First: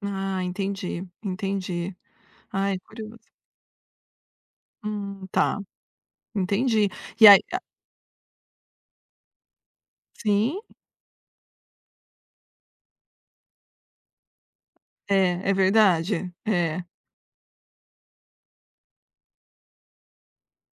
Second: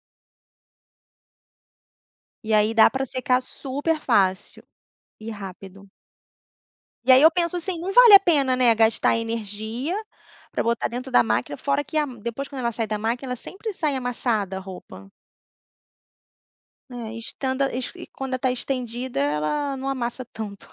Ah, entendi, entendi. E aí, Ai, dá pra curioso. secar super fácil, Hum, e tá. rápido. Entendi. E aí, E eu aí, penso a assim: "Não vale a pena, né. Gastar energia Sim! pra botar dentro da máquina", fora que a m depois quando ela sai da máquina, ela sempre sai amassada, a roupa. É. É verdade. É. Né, estanda is e quando tá estendida ela, não amassa tanto.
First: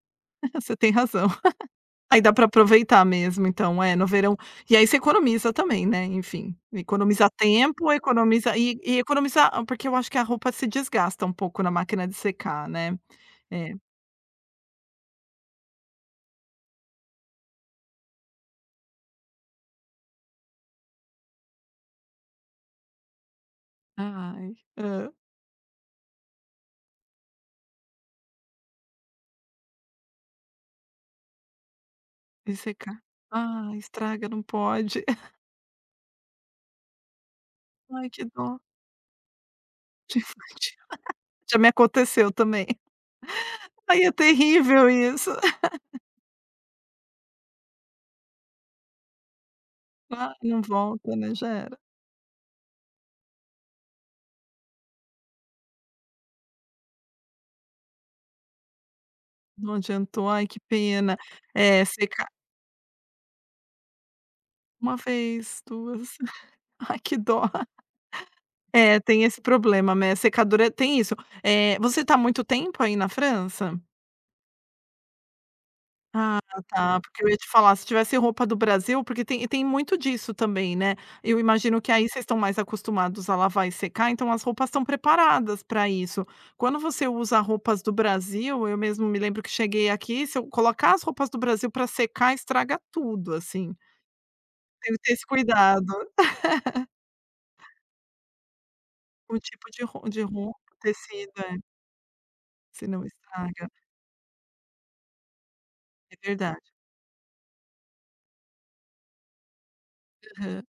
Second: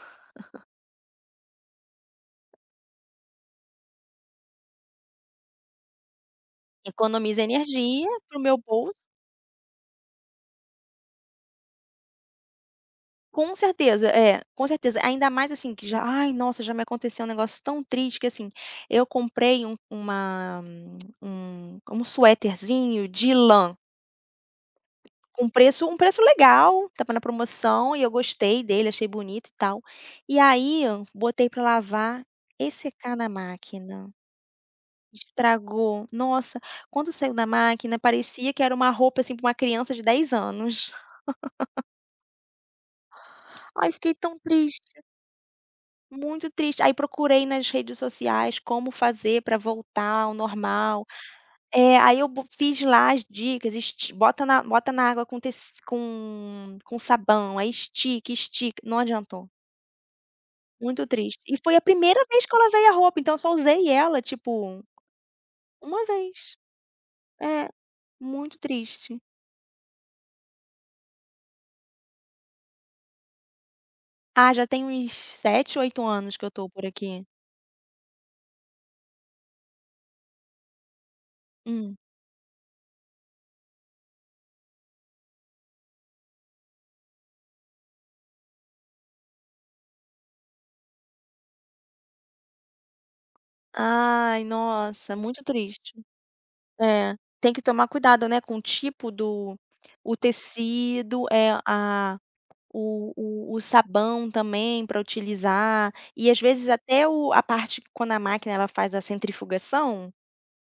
Você tem razão. Aí, dá para aproveitar mesmo. Então é no verão. E aí, você economiza também, né, enfim. Economiza Economiza tempo, energia pro economiza meu e bolso. e economiza a porque eu acho que a roupa se desgasta um pouco na máquina de secar, né. Com É. certeza! É, com certeza! Ainda mais assim que já: "Ai nossa!". Já me aconteceu um negócio tão triste que assim, eu comprei um uma um um sueterzinho de lã. Ah, ai. Hã? Com preço um preço legal, estava na promoção e eu gostei dele, achei bonito e tal. E aí, botei pra lavar E e secar. secar na Ai! máquina. Estraga, não pode. Estragou! Nossa! Quando saiu da máquina Ai, que parecia dó. que era uma roupa, assim, pra uma criança de Tive 10 que tirar. anos. Já me aconteceu também. Ai, Aí, é fiquei tão terrível triste. isso. Muito triste. Aí procurei nas redes sociais como fazer pra voltar ao Ah, não normal. volta, né? Já era. É. Aí, eu bo fiz lá as dicas: "esti bota na bota na água com tec com com sabão, aí estica, estica". Não adiantou. Não adiantou. Ai, que Muito pena. triste. E foi a É primeira secar vez que eu lavei a roupa, então, eu só usei ela tipo, 1 vez, 1 2. vez. Ai, que dó. É, muito É, triste. tem esse problema, mes secadora tem isso. Eh, você tá há muito tempo aí, na França? Ah, já tem uns 7, 8 anos Ah, que eu tô por tá, porque aqui. eu ia te falar, se tivesse roupa do Brasil porque tem e tem muito disso também, né. Eu imagino que Hum. aí, vocês estão mais acostumados a lavar e secar, então, as roupas estão preparadas pra isso. Quando você usa roupas do Brasil eu mesmo me lembro que cheguei aqui se eu colocar as roupas do Brasil pra secar estraga tudo, assim. Ai, Tem que ter nossa! esse Muito cuidado. triste. É, tem que tomar cuidado, né, com o tipo O do tipo de ro o de ro tecido, tecido, é é. a Senão o o o estraga. sabão também pra utilizar, É e às verdade. vezes até o a parte que quando a máquina, ela faz a centrifugação Aham.